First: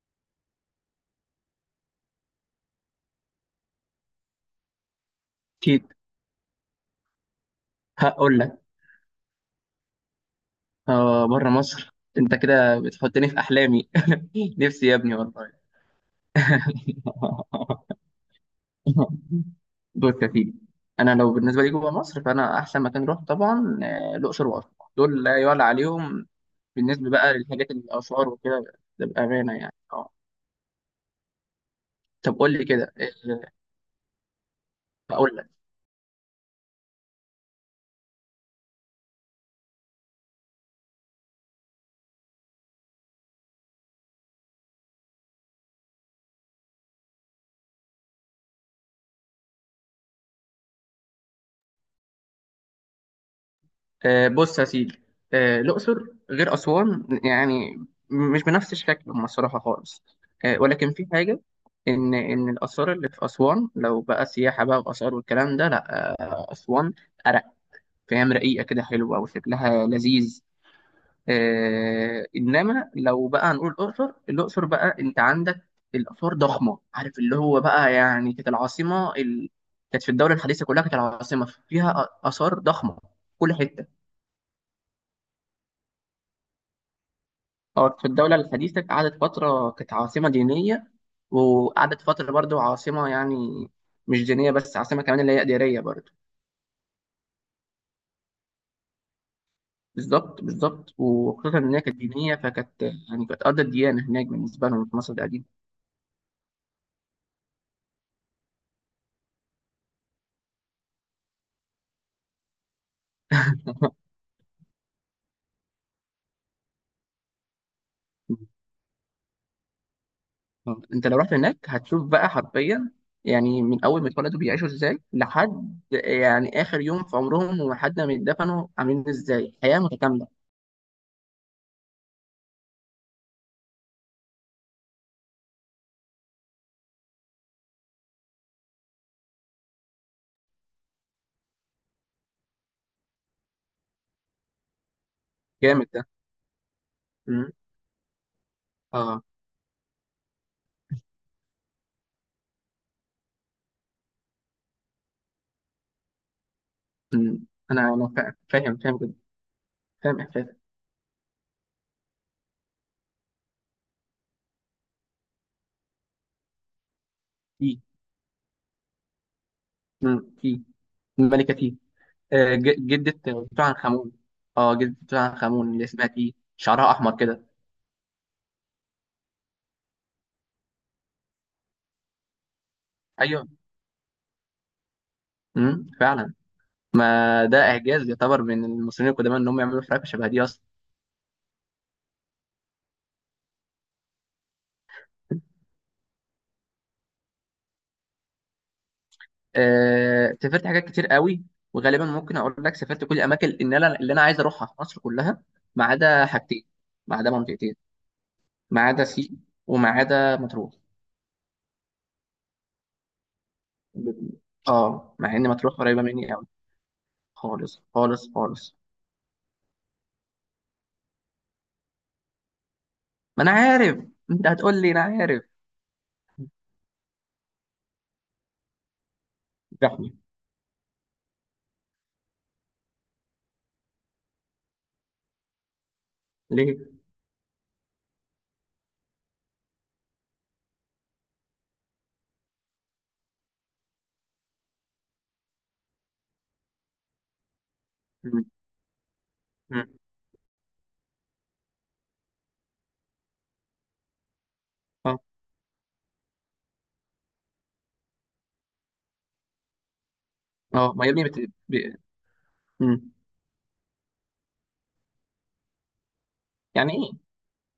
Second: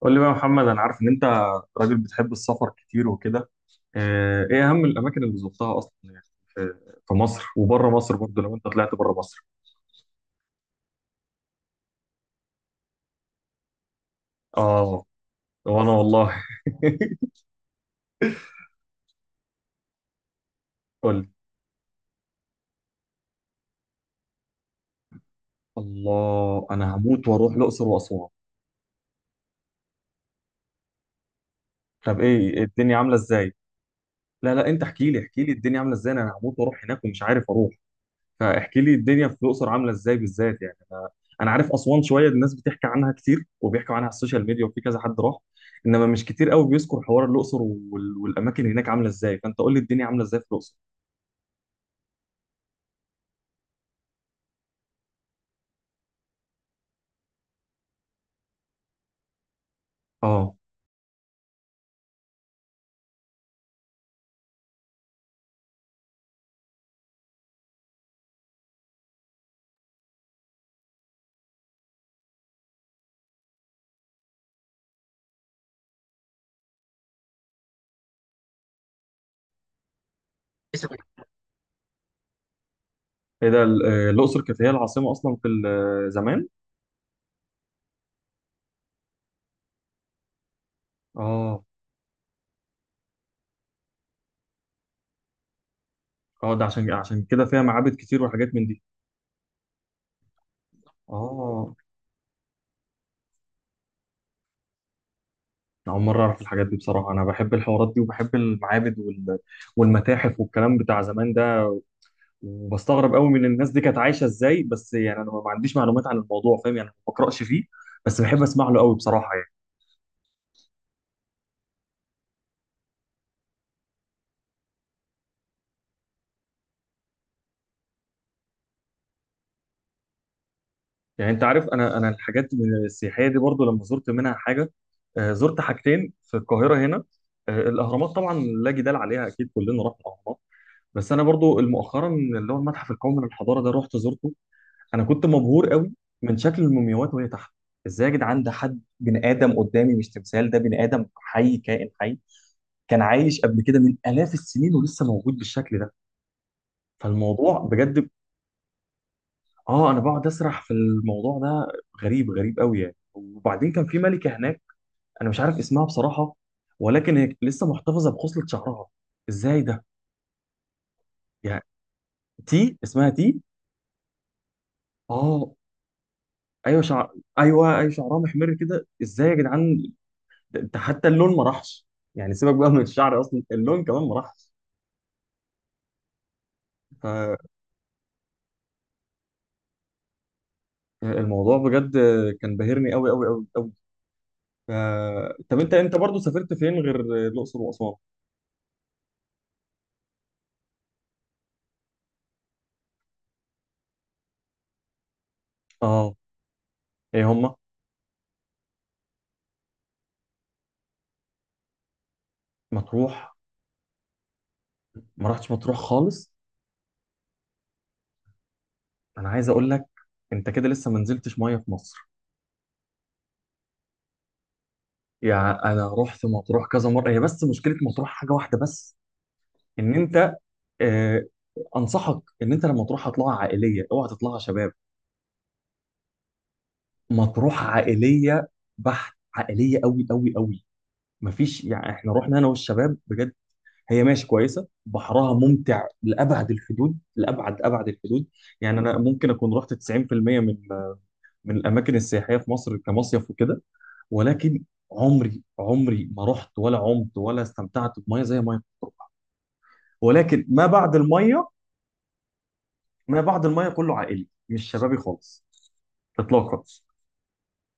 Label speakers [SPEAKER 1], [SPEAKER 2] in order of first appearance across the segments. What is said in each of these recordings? [SPEAKER 1] قول لي بقى يا محمد، انا عارف ان انت راجل بتحب السفر كتير وكده. ايه اهم الاماكن اللي زرتها اصلا
[SPEAKER 2] أكيد.
[SPEAKER 1] يعني في في مصر وبره مصر
[SPEAKER 2] هقول
[SPEAKER 1] برضه، لو
[SPEAKER 2] لك.
[SPEAKER 1] انت طلعت بره مصر.
[SPEAKER 2] بره مصر، أنت كده بتحطني في أحلامي. نفسي يا
[SPEAKER 1] اه
[SPEAKER 2] ابني والله.
[SPEAKER 1] وانا والله.
[SPEAKER 2] بص يا سيدي.
[SPEAKER 1] قول
[SPEAKER 2] أنا
[SPEAKER 1] لي.
[SPEAKER 2] لو بالنسبة لي جوه مصر، فأنا أحسن مكان أروح طبعا الأقصر وأسوان. دول لا يعلى عليهم.
[SPEAKER 1] الله، انا
[SPEAKER 2] بالنسبة
[SPEAKER 1] هموت
[SPEAKER 2] بقى
[SPEAKER 1] واروح
[SPEAKER 2] للحاجات
[SPEAKER 1] الاقصر واسوان.
[SPEAKER 2] الآثار وكده، ده بأمانة يعني.
[SPEAKER 1] طب
[SPEAKER 2] طب قول
[SPEAKER 1] إيه
[SPEAKER 2] لي كده.
[SPEAKER 1] الدنيا عامله ازاي؟ لا لا، انت احكي لي
[SPEAKER 2] هقول
[SPEAKER 1] احكي
[SPEAKER 2] لك.
[SPEAKER 1] لي الدنيا عامله ازاي، انا هموت واروح هناك ومش عارف اروح. فاحكي لي الدنيا في الاقصر عامله ازاي بالذات، يعني انا عارف اسوان شويه، الناس بتحكي عنها كتير وبيحكوا عنها على السوشيال ميديا وفي كذا حد راح. انما مش كتير قوي بيذكر حوار الاقصر والاماكن هناك عامله ازاي. فانت قول لي الدنيا عامله ازاي في الاقصر.
[SPEAKER 2] بص يا سيدي. الأقصر غير أسوان يعني مش بنفس شكلهم الصراحة خالص.
[SPEAKER 1] اه،
[SPEAKER 2] ولكن في حاجة، إن الآثار اللي في أسوان لو بقى سياحة بقى وآثار والكلام ده، لأ. أسوان أرق، فاهم، رقيقة كده، حلوة وشكلها لذيذ. إنما لو بقى هنقول الأقصر، الأقصر بقى أنت عندك الآثار ضخمة، عارف اللي هو بقى، يعني كانت العاصمة كانت في الدولة الحديثة كلها، كانت العاصمة فيها آثار ضخمة في
[SPEAKER 1] ايه
[SPEAKER 2] كل
[SPEAKER 1] ده
[SPEAKER 2] حتة.
[SPEAKER 1] الاقصر كانت هي العاصمه اصلا في زمان؟
[SPEAKER 2] اه، في الدولة الحديثة قعدت فترة كانت عاصمة دينية،
[SPEAKER 1] اه.
[SPEAKER 2] وقعدت فترة برضو عاصمة، يعني مش دينية بس، عاصمة كمان اللي هي إدارية برضو.
[SPEAKER 1] اه، ده عشان كده فيها معابد كتير وحاجات من دي.
[SPEAKER 2] بالظبط بالظبط، وخصوصا
[SPEAKER 1] اه.
[SPEAKER 2] إن هي كانت دينية، فكانت يعني كانت أرض الديانة هناك بالنسبة لهم في مصر القديمة.
[SPEAKER 1] أنا أول مرة أعرف الحاجات دي بصراحة، أنا بحب الحوارات دي وبحب المعابد والمتاحف والكلام بتاع زمان ده. وبستغرب قوي من الناس دي كانت عايشه ازاي، بس يعني انا ما عنديش معلومات عن الموضوع، فاهم؟ يعني ما بقراش فيه بس بحب اسمع له قوي بصراحه يعني.
[SPEAKER 2] أنت لو رحت هناك هتشوف بقى حرفيا، يعني من أول ما اتولدوا بيعيشوا إزاي، لحد يعني آخر يوم في عمرهم، ولحد ما يتدفنوا عاملين إزاي، حياة متكاملة.
[SPEAKER 1] يعني انت عارف، انا الحاجات من السياحيه دي برضو لما زرت منها حاجه، زرت حاجتين في القاهره هنا. الاهرامات طبعا لا جدال عليها، اكيد كلنا رحنا الاهرامات. بس انا برضو مؤخرا اللي هو المتحف القومي للحضاره ده رحت زرته. انا كنت مبهور
[SPEAKER 2] جامد
[SPEAKER 1] قوي
[SPEAKER 2] ده.
[SPEAKER 1] من شكل المومياوات وهي تحت.
[SPEAKER 2] مم.
[SPEAKER 1] ازاي يا جدعان؟ ده حد
[SPEAKER 2] اه.
[SPEAKER 1] بني ادم قدامي، مش تمثال، ده بني ادم حي، كائن حي كان عايش قبل كده من آلاف السنين ولسه موجود بالشكل ده.
[SPEAKER 2] مم.
[SPEAKER 1] فالموضوع
[SPEAKER 2] أنا
[SPEAKER 1] بجد.
[SPEAKER 2] أنا فاهم جدا.
[SPEAKER 1] اه، انا
[SPEAKER 2] فاهم
[SPEAKER 1] بقعد
[SPEAKER 2] إحساسك.
[SPEAKER 1] اسرح في الموضوع ده. غريب، غريب قوي يعني. وبعدين كان في ملكة هناك، انا مش عارف اسمها بصراحة، ولكن هي لسه محتفظة بخصلة شعرها. ازاي ده؟
[SPEAKER 2] مم. في الملكة
[SPEAKER 1] يعني
[SPEAKER 2] تي،
[SPEAKER 1] تي، اسمها
[SPEAKER 2] جدة
[SPEAKER 1] تي.
[SPEAKER 2] توت عنخ آمون. اه، جدة توت عنخ
[SPEAKER 1] اه،
[SPEAKER 2] آمون اللي اسمها تي،
[SPEAKER 1] ايوه
[SPEAKER 2] شعرها
[SPEAKER 1] شعر،
[SPEAKER 2] أحمر كده.
[SPEAKER 1] ايوه ايوه شعرها محمر كده. ازاي يا جدعان؟ ده ده حتى اللون ما راحش، يعني سيبك بقى من الشعر اصلا،
[SPEAKER 2] أيوه.
[SPEAKER 1] اللون كمان ما راحش.
[SPEAKER 2] مم. فعلا. ما ده إعجاز يعتبر من المصريين القدماء، إن هم يعملوا حركة شبه دي أصلا.
[SPEAKER 1] فالموضوع بجد كان باهرني قوي قوي قوي قوي. طب انت برضه سافرت فين غير الاقصر واسوان؟
[SPEAKER 2] سافرت حاجات كتير قوي. وغالبا ممكن أقول لك سافرت كل الأماكن اللي أنا عايز أروحها في مصر كلها، ما
[SPEAKER 1] اه،
[SPEAKER 2] عدا حاجتين. ما عدا
[SPEAKER 1] ايه هما؟
[SPEAKER 2] منطقتين. ما عدا سيوة، وما عدا مطروح.
[SPEAKER 1] مطروح.
[SPEAKER 2] اه،
[SPEAKER 1] ما
[SPEAKER 2] مع إن
[SPEAKER 1] رحتش
[SPEAKER 2] مطروح
[SPEAKER 1] مطروح
[SPEAKER 2] قريبة
[SPEAKER 1] خالص؟
[SPEAKER 2] مني قوي. خالص خالص خالص.
[SPEAKER 1] انا عايز اقول لك، انت كده لسه ما نزلتش ميه في مصر.
[SPEAKER 2] ما أنا عارف. أنت هتقول لي، أنا عارف.
[SPEAKER 1] يعني انا رحت مطروح كذا مره، هي بس مشكله مطروح حاجه واحده بس، ان
[SPEAKER 2] زحمة.
[SPEAKER 1] انت آه انصحك ان انت لما تروح هتطلعها عائليه، اوعى تطلعها شباب.
[SPEAKER 2] ليه؟
[SPEAKER 1] مطروح عائليه بحت، عائليه قوي قوي قوي. مفيش يعني، احنا رحنا انا والشباب بجد. هي ماشي كويسه، بحرها ممتع لابعد الحدود، لابعد ابعد الحدود.
[SPEAKER 2] مم.
[SPEAKER 1] يعني انا ممكن اكون رحت
[SPEAKER 2] مم.
[SPEAKER 1] 90% من الاماكن السياحيه في مصر كمصيف وكده، ولكن
[SPEAKER 2] اه.
[SPEAKER 1] عمري عمري ما رحت ولا عمت ولا استمتعت بميه زي ميه مطروح. ولكن ما
[SPEAKER 2] اه.
[SPEAKER 1] بعد
[SPEAKER 2] ما يا ابني
[SPEAKER 1] الميه،
[SPEAKER 2] مم.
[SPEAKER 1] ما بعد الميه كله عائلي، مش شبابي خالص، اطلاقا.
[SPEAKER 2] يعني ايه؟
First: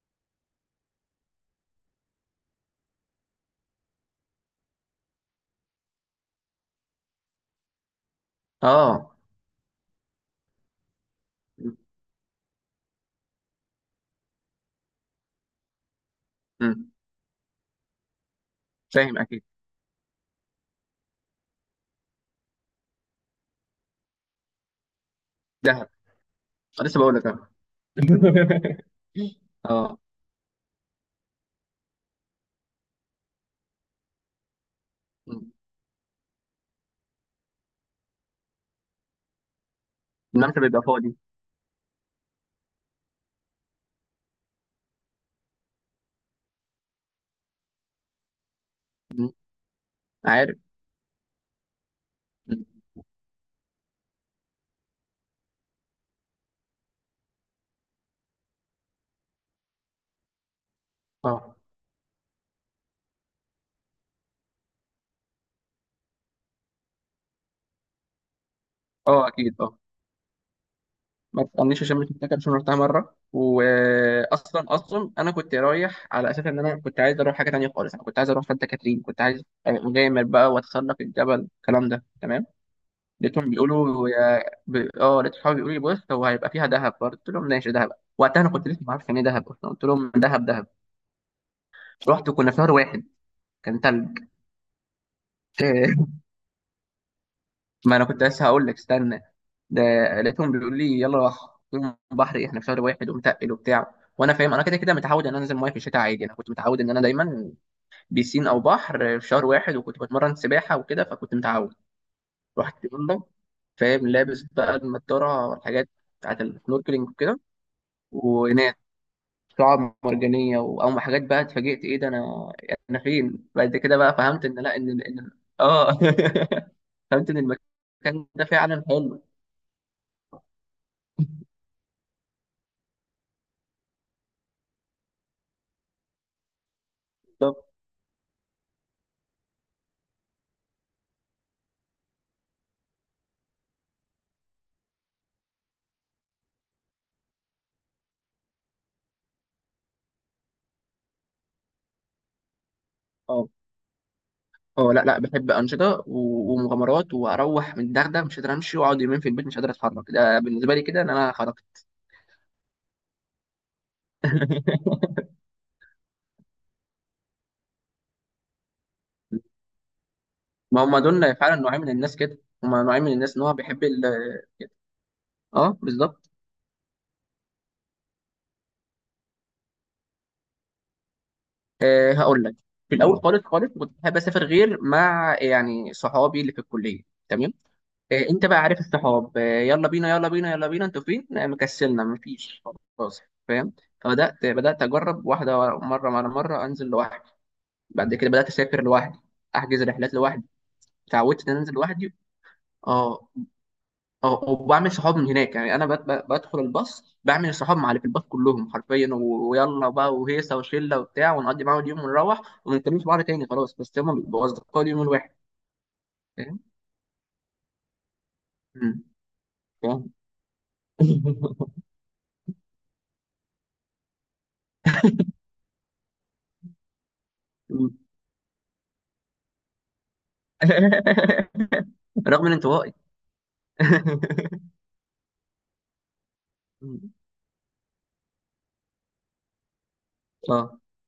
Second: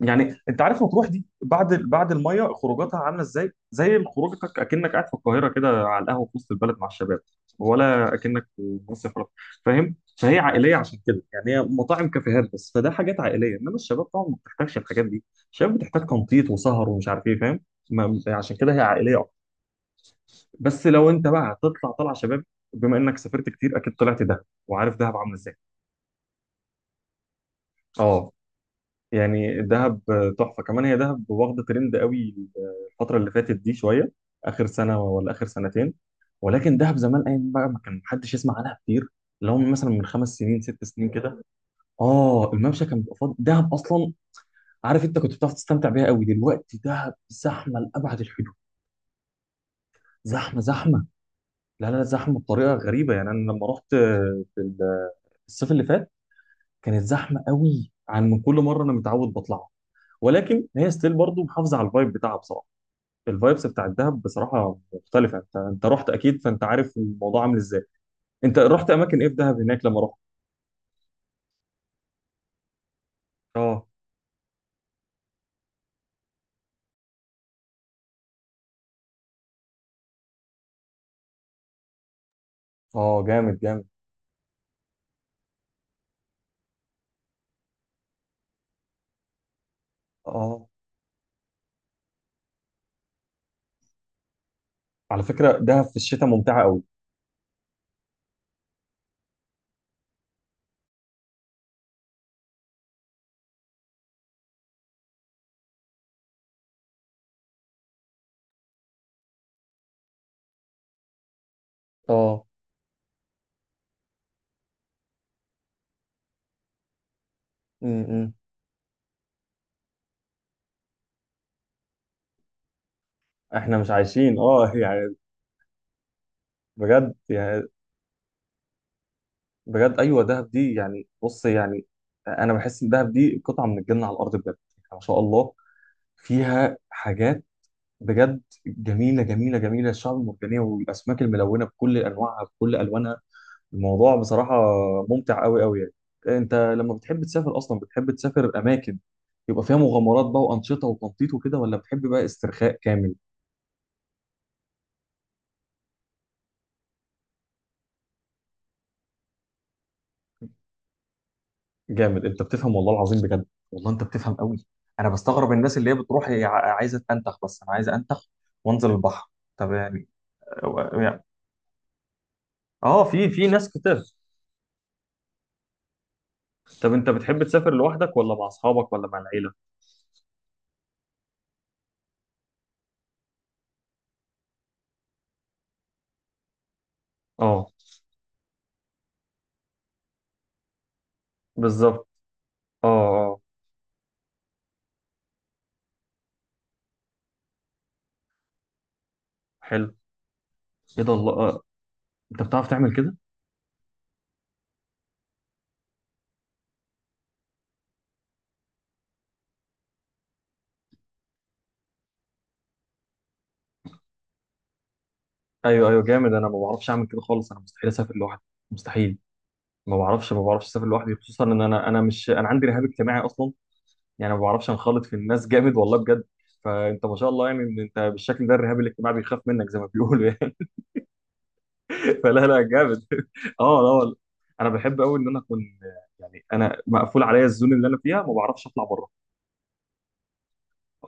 [SPEAKER 1] يعني انت عارف مطروح دي بعد الميه خروجاتها عامله ازاي؟ زي خروجتك اكنك قاعد في القاهره كده على القهوه في وسط البلد مع الشباب، ولا اكنك في
[SPEAKER 2] اه.
[SPEAKER 1] مصيف فاهم؟ فهي عائليه، عشان كده يعني، هي
[SPEAKER 2] مم.
[SPEAKER 1] مطاعم كافيهات بس، فده حاجات عائليه. انما الشباب طبعا ما بتحتاجش الحاجات دي، الشباب بتحتاج تنطيط وسهر
[SPEAKER 2] مم.
[SPEAKER 1] ومش عارف ايه، فاهم؟ عشان كده هي عائليه
[SPEAKER 2] فاهم
[SPEAKER 1] اكتر.
[SPEAKER 2] اكيد.
[SPEAKER 1] بس لو انت بقى هتطلع طلعه شباب، بما انك سافرت كتير اكيد طلعت دهب، وعارف دهب عامله ازاي.
[SPEAKER 2] دهب. أنا لسه بقول لك اه.
[SPEAKER 1] اه، يعني
[SPEAKER 2] اه.
[SPEAKER 1] دهب تحفه كمان، هي دهب واخده ترند قوي الفتره اللي فاتت دي شويه، اخر سنه ولا اخر
[SPEAKER 2] مم.
[SPEAKER 1] سنتين. ولكن دهب زمان، ايام بقى ما كان محدش يسمع عنها كتير، لو مثلا من خمس
[SPEAKER 2] الممشى
[SPEAKER 1] سنين
[SPEAKER 2] بيبقى
[SPEAKER 1] ست سنين
[SPEAKER 2] فاضي.
[SPEAKER 1] كده. اه، الممشى كان بيبقى فاضي، دهب اصلا عارف انت كنت بتعرف تستمتع بيها قوي. دلوقتي دهب زحمه لابعد الحدود،
[SPEAKER 2] مم. عارف.
[SPEAKER 1] زحمه زحمه. لا لا لا، زحمه بطريقه
[SPEAKER 2] مم.
[SPEAKER 1] غريبه يعني. انا لما رحت في الصيف اللي فات، كانت زحمه قوي عن من كل مره انا متعود بطلعها، ولكن هي ستيل برضه
[SPEAKER 2] اه.
[SPEAKER 1] محافظه على الفايب بتاعها بصراحه. الفايبس بتاع الدهب بصراحه مختلفه. انت رحت اكيد فانت عارف الموضوع عامل ازاي. انت رحت اماكن ايه
[SPEAKER 2] اه.
[SPEAKER 1] في
[SPEAKER 2] اكيد.
[SPEAKER 1] دهب
[SPEAKER 2] اه.
[SPEAKER 1] هناك لما رحت؟
[SPEAKER 2] ما تسالنيش عشان مش متذكر، عشان رحتها مره.
[SPEAKER 1] اه
[SPEAKER 2] واصلا انا كنت رايح على اساس ان انا كنت عايز اروح حاجه تانيه خالص، انا كنت عايز اروح سانتا كاترين، كنت عايز أبقى مغامر بقى واتسلق الجبل، الكلام ده تمام.
[SPEAKER 1] اه،
[SPEAKER 2] لقيتهم
[SPEAKER 1] جامد جامد.
[SPEAKER 2] بيقولوا يا ب... اه لقيت صحابي بيقولوا لي بص، هو هيبقى فيها دهب برضه، قلت لهم ماشي دهب. وقتها انا كنت لسه ما اعرفش يعني ايه دهب اصلا، قلت لهم دهب دهب.
[SPEAKER 1] اه،
[SPEAKER 2] رحت وكنا في شهر واحد، كان تلج.
[SPEAKER 1] على فكره دهب في الشتاء ممتعه قوي.
[SPEAKER 2] ما انا كنت لسه هقول لك استنى. ده لقيتهم بيقولوا لي يلا راح. قلت لهم بحر إيه؟ احنا في شهر واحد ومتقل وبتاع، وانا فاهم، انا كده كده متعود ان انا انزل ميه في الشتاء عادي. انا كنت متعود ان انا دايما بيسين او بحر في شهر واحد، وكنت بتمرن سباحه وكده، فكنت متعود.
[SPEAKER 1] اه.
[SPEAKER 2] رحت يلا. فاهم، لابس بقى النضاره والحاجات بتاعت السنوركلينج وكده،
[SPEAKER 1] امم.
[SPEAKER 2] ونام. شعاب مرجانيه او حاجات بقى، اتفاجئت ايه ده، انا انا فين؟ بعد
[SPEAKER 1] احنا مش
[SPEAKER 2] كده بقى
[SPEAKER 1] عايشين
[SPEAKER 2] فهمت ان
[SPEAKER 1] اه
[SPEAKER 2] لا، ان
[SPEAKER 1] يعني.
[SPEAKER 2] اه.
[SPEAKER 1] بجد
[SPEAKER 2] فهمت ان
[SPEAKER 1] يعني،
[SPEAKER 2] المكان ده فعلا حلو.
[SPEAKER 1] بجد ايوه، دهب دي يعني بص يعني، انا بحس ان دهب دي قطعه من الجنه على الارض، بجد يعني ما شاء الله فيها حاجات
[SPEAKER 2] بالظبط.
[SPEAKER 1] بجد جميله جميله جميله، الشعب المرجانيه والاسماك الملونه بكل انواعها بكل الوانها. الموضوع بصراحة ممتع قوي قوي يعني. انت لما بتحب تسافر اصلا، بتحب تسافر اماكن يبقى فيها مغامرات بقى وانشطة وتنطيط وكده، ولا بتحب بقى استرخاء كامل؟
[SPEAKER 2] اه اه. لا لا، بحب انشطه ومغامرات، واروح من الدغدغه مش قادر امشي، واقعد يومين في البيت مش قادر اتحرك، ده بالنسبه لي كده ان انا خرجت.
[SPEAKER 1] جامد، انت بتفهم والله العظيم، بجد والله انت بتفهم قوي. انا بستغرب الناس اللي هي بتروح هي عايزة تنتخ بس، انا عايزة انتخ وانزل البحر. طب يعني،
[SPEAKER 2] ما هم
[SPEAKER 1] يعني-
[SPEAKER 2] دول فعلا نوعين من الناس كده. هم نوعين
[SPEAKER 1] اه،
[SPEAKER 2] من
[SPEAKER 1] في
[SPEAKER 2] الناس، ان هو
[SPEAKER 1] ناس
[SPEAKER 2] بيحب ال.
[SPEAKER 1] كتير.
[SPEAKER 2] اه، بالظبط.
[SPEAKER 1] طب انت بتحب تسافر لوحدك ولا مع اصحابك ولا مع العيلة؟
[SPEAKER 2] هقول لك. في الاول خالص خالص كنت بحب اسافر غير مع، يعني، صحابي اللي في الكليه، تمام.
[SPEAKER 1] اه،
[SPEAKER 2] إيه، انت بقى عارف الصحاب، إيه، يلا بينا يلا بينا يلا بينا، انتوا فين؟ لا، مكسلنا،
[SPEAKER 1] بالظبط.
[SPEAKER 2] مفيش.
[SPEAKER 1] اه.
[SPEAKER 2] خلاص.
[SPEAKER 1] اه،
[SPEAKER 2] فاهم. فبدات اجرب واحده مره على مره انزل لوحدي. بعد كده بدات اسافر لوحدي، احجز
[SPEAKER 1] حلو.
[SPEAKER 2] رحلات لوحدي.
[SPEAKER 1] ايه ده، الله.
[SPEAKER 2] اتعودت ان أنا انزل لوحدي.
[SPEAKER 1] انت بتعرف تعمل كده؟
[SPEAKER 2] اه. اه. وبعمل صحاب من هناك، يعني انا بدخل الباص، بعمل الصحاب مع اللي في الباص كلهم حرفيا، ويلا بقى وهيصه وشله وبتاع، ونقضي معاهم اليوم ونروح، وما نتكلمش بعض تاني خلاص، بس هم بيبقوا اصدقاء اليوم الواحد.
[SPEAKER 1] ايوه ايوه جامد. انا ما
[SPEAKER 2] فاهم.
[SPEAKER 1] بعرفش اعمل كده خالص، انا مستحيل اسافر لوحدي،
[SPEAKER 2] مم،
[SPEAKER 1] مستحيل. ما
[SPEAKER 2] فاهم.
[SPEAKER 1] بعرفش، ما بعرفش اسافر لوحدي، خصوصا ان انا مش انا عندي رهاب اجتماعي اصلا، يعني ما بعرفش انخلط في الناس، جامد والله بجد. فانت ما شاء الله، يعني إن انت بالشكل ده الرهاب الاجتماعي بيخاف منك زي ما بيقولوا يعني. فلا
[SPEAKER 2] رغم من
[SPEAKER 1] لا
[SPEAKER 2] انطوائي.
[SPEAKER 1] جامد. اه لا والله. انا بحب قوي ان انا اكون، يعني انا مقفول عليا الزون اللي انا فيها، ما بعرفش اطلع بره.
[SPEAKER 2] اه.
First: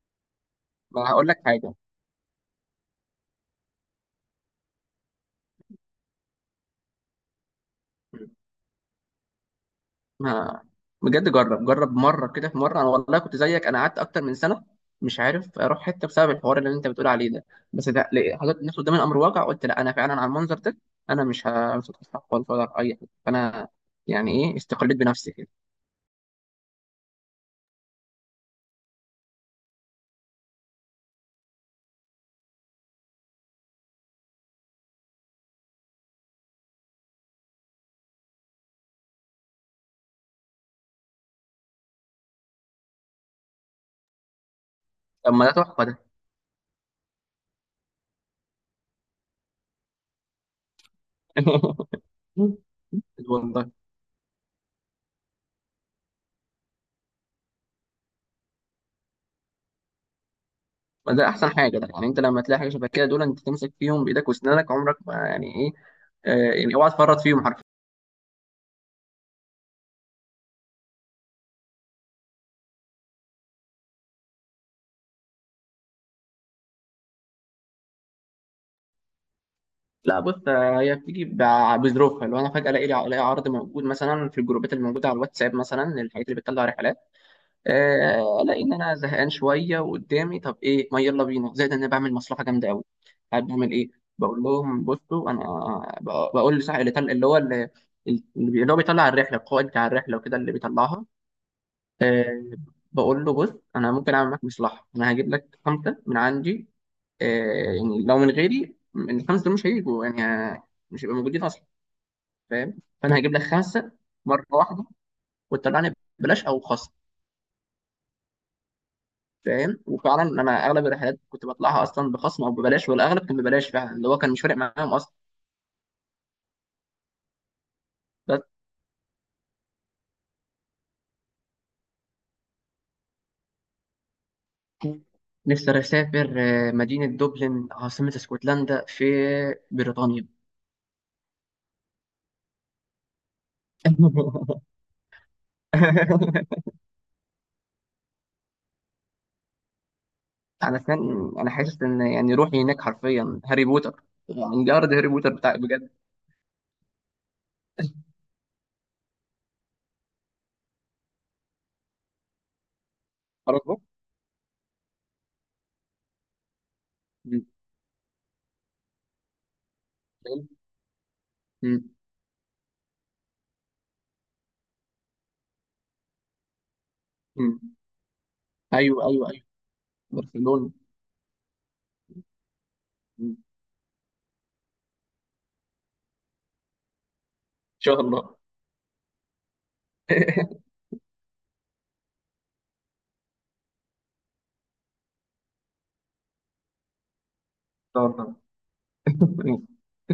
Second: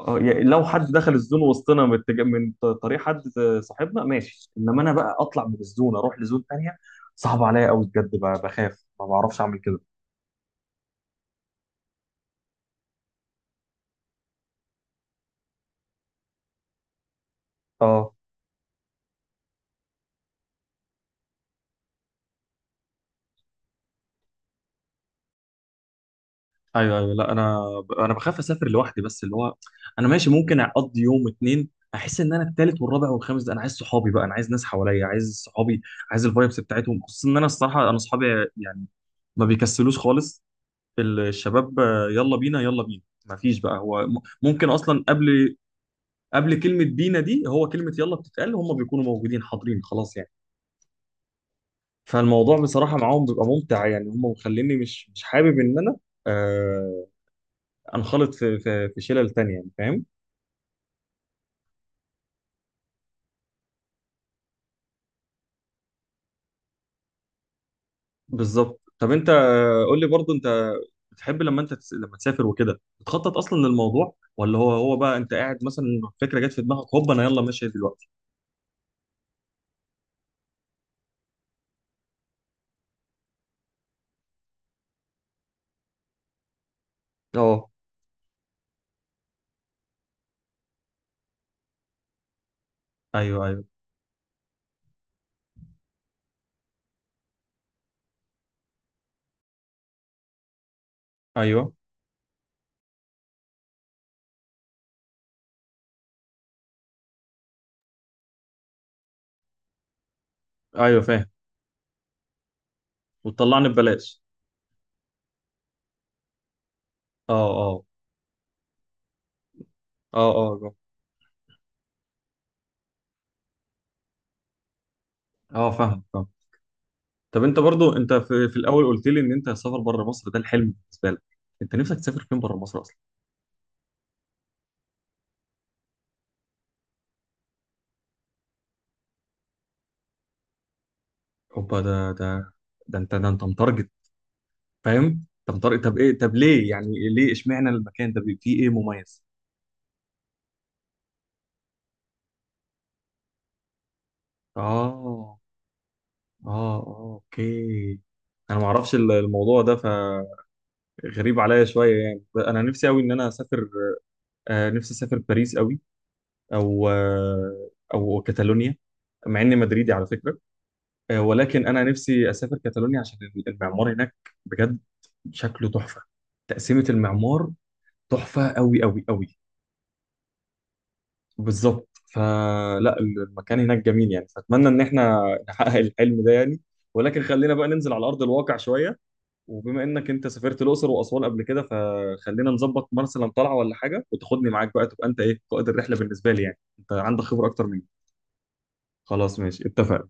[SPEAKER 1] اه، يعني لو حد
[SPEAKER 2] ما
[SPEAKER 1] دخل
[SPEAKER 2] هقول لك
[SPEAKER 1] الزون
[SPEAKER 2] حاجه.
[SPEAKER 1] وسطنا من طريق حد صاحبنا ماشي، انما انا بقى اطلع من الزون اروح لزون تانية، صعب عليا قوي بجد، بخاف ما بعرفش اعمل كده.
[SPEAKER 2] ما بجد، جرب جرب مره كده. في مره انا والله كنت زيك، انا قعدت اكتر من سنه مش عارف اروح حته بسبب الحوار اللي انت بتقول عليه ده. بس ده
[SPEAKER 1] اه،
[SPEAKER 2] حطيت نفسي قدام الامر الواقع، قلت لا، انا فعلا على المنظر ده، انا مش هتخطى خالص ولا هروح اي حته، فانا، يعني ايه، استقلت بنفسي كده.
[SPEAKER 1] ايوه ايوه لا، انا بخاف اسافر لوحدي، بس اللي هو انا ماشي ممكن اقضي يوم اتنين، احس ان انا التالت والرابع والخامس ده انا عايز صحابي بقى، انا عايز ناس حواليا، عايز صحابي، عايز الفايبس بتاعتهم. خصوصا ان انا الصراحه انا صحابي يعني ما بيكسلوش خالص، الشباب يلا بينا يلا بينا، ما فيش بقى، هو ممكن اصلا
[SPEAKER 2] طب ما ده
[SPEAKER 1] قبل،
[SPEAKER 2] تحفه ده.
[SPEAKER 1] قبل كلمة بينا دي هو كلمة يلا بتتقال هم بيكونوا موجودين حاضرين خلاص يعني. فالموضوع بصراحة معاهم بيبقى
[SPEAKER 2] والله.
[SPEAKER 1] ممتع يعني، هم مخليني مش حابب إن أنا آه أنخلط في في شلل تانية، يعني فاهم.
[SPEAKER 2] ما ده احسن حاجه ده، يعني انت لما تلاقي حاجه شبه كده دول، انت تمسك فيهم بايدك واسنانك، عمرك ما، يعني ايه، يعني اوعى تفرط فيهم حرفيا.
[SPEAKER 1] بالظبط. طب أنت قول لي برضو، أنت بتحب لما أنت لما تسافر وكده بتخطط أصلا للموضوع، ولا هو بقى أنت قاعد مثلا فكرة جت في دماغك هوب أنا يلا ماشي دلوقتي؟
[SPEAKER 2] لا بص، هي بتيجي بظروفها، لو انا فجاه الاقي لي، الاقي عرض موجود مثلا في الجروبات اللي موجوده على الواتساب، مثلا الحاجات اللي بتطلع رحلات،
[SPEAKER 1] اه.
[SPEAKER 2] الاقي ان انا زهقان شويه وقدامي، طب ايه، ما يلا بينا، زائد ان انا بعمل مصلحه جامده قوي. قاعد
[SPEAKER 1] أيوه أيوه
[SPEAKER 2] بعمل ايه؟ بقول لهم بصوا انا، بقول لصاحب اللي طل- اللي هو اللي اللي بي- اللي هو بيطلع الرحله، القائد بتاع الرحله وكده اللي بيطلعها،
[SPEAKER 1] أيوه
[SPEAKER 2] أه، بقول له بص، انا ممكن اعمل معاك مصلحه، انا هجيب لك خمسه من عندي، أه، يعني لو من غيري من الخمسه دول مش هيجوا، يعني مش
[SPEAKER 1] أيوه
[SPEAKER 2] هيبقوا
[SPEAKER 1] فاهم.
[SPEAKER 2] موجودين اصلا، فاهم، فانا هجيب لك
[SPEAKER 1] وتطلعني
[SPEAKER 2] خمسه
[SPEAKER 1] ببلاش.
[SPEAKER 2] مره واحده، وتطلعني ببلاش او خصم.
[SPEAKER 1] اه اه
[SPEAKER 2] فاهم. وفعلا
[SPEAKER 1] اه
[SPEAKER 2] انا
[SPEAKER 1] اه
[SPEAKER 2] اغلب الرحلات كنت بطلعها اصلا بخصم او ببلاش، والاغلب كان ببلاش فعلا، اللي هو كان مش فارق معاهم اصلا.
[SPEAKER 1] اه فاهم فاهم. طب انت برضو انت
[SPEAKER 2] بس
[SPEAKER 1] في, في الاول قلت لي ان انت سفر بره مصر ده الحلم بالنسبه لك، انت نفسك تسافر فين بره مصر اصلا؟
[SPEAKER 2] نفسي اسافر مدينه دوبلن، عاصمه اسكتلندا في بريطانيا.
[SPEAKER 1] اوبا، ده انت متارجت، فاهم؟ انت متارجت. طب ايه، طب ليه يعني، ليه اشمعنى المكان ده فيه ايه مميز؟
[SPEAKER 2] انا سنان، انا حاسس ان يعني روحي هناك حرفيا هاري بوتر، يعني مجرد هاري بوتر
[SPEAKER 1] اه،
[SPEAKER 2] بتاع بجد.
[SPEAKER 1] اه، اه، اوكي. انا ما اعرفش الموضوع ده فغريب عليا شويه، يعني انا نفسي قوي ان انا اسافر،
[SPEAKER 2] برضه.
[SPEAKER 1] نفسي اسافر باريس قوي، او
[SPEAKER 2] مم.
[SPEAKER 1] او كاتالونيا. مع اني مدريدي على فكره، ولكن
[SPEAKER 2] مم.
[SPEAKER 1] انا نفسي اسافر كاتالونيا عشان المعمار هناك، بجد شكله تحفه، تقسيمه المعمار
[SPEAKER 2] مم.
[SPEAKER 1] تحفه قوي
[SPEAKER 2] ايوه
[SPEAKER 1] قوي
[SPEAKER 2] ايوه
[SPEAKER 1] قوي.
[SPEAKER 2] ايوه، برشلونه.
[SPEAKER 1] بالظبط. فلا،
[SPEAKER 2] مم. ان
[SPEAKER 1] المكان هناك جميل يعني، فاتمنى ان احنا نحقق الحلم ده يعني. ولكن خلينا بقى ننزل
[SPEAKER 2] شاء
[SPEAKER 1] على ارض
[SPEAKER 2] الله.
[SPEAKER 1] الواقع شويه، وبما انك انت سافرت
[SPEAKER 2] ان
[SPEAKER 1] الاقصر واسوان قبل كده، فخلينا نظبط مثلا طلعه ولا حاجه وتاخدني معاك، بقى تبقى انت ايه، قائد الرحله بالنسبه لي، يعني انت عندك خبره اكتر مني.
[SPEAKER 2] شاء الله.
[SPEAKER 1] خلاص ماشي، اتفق.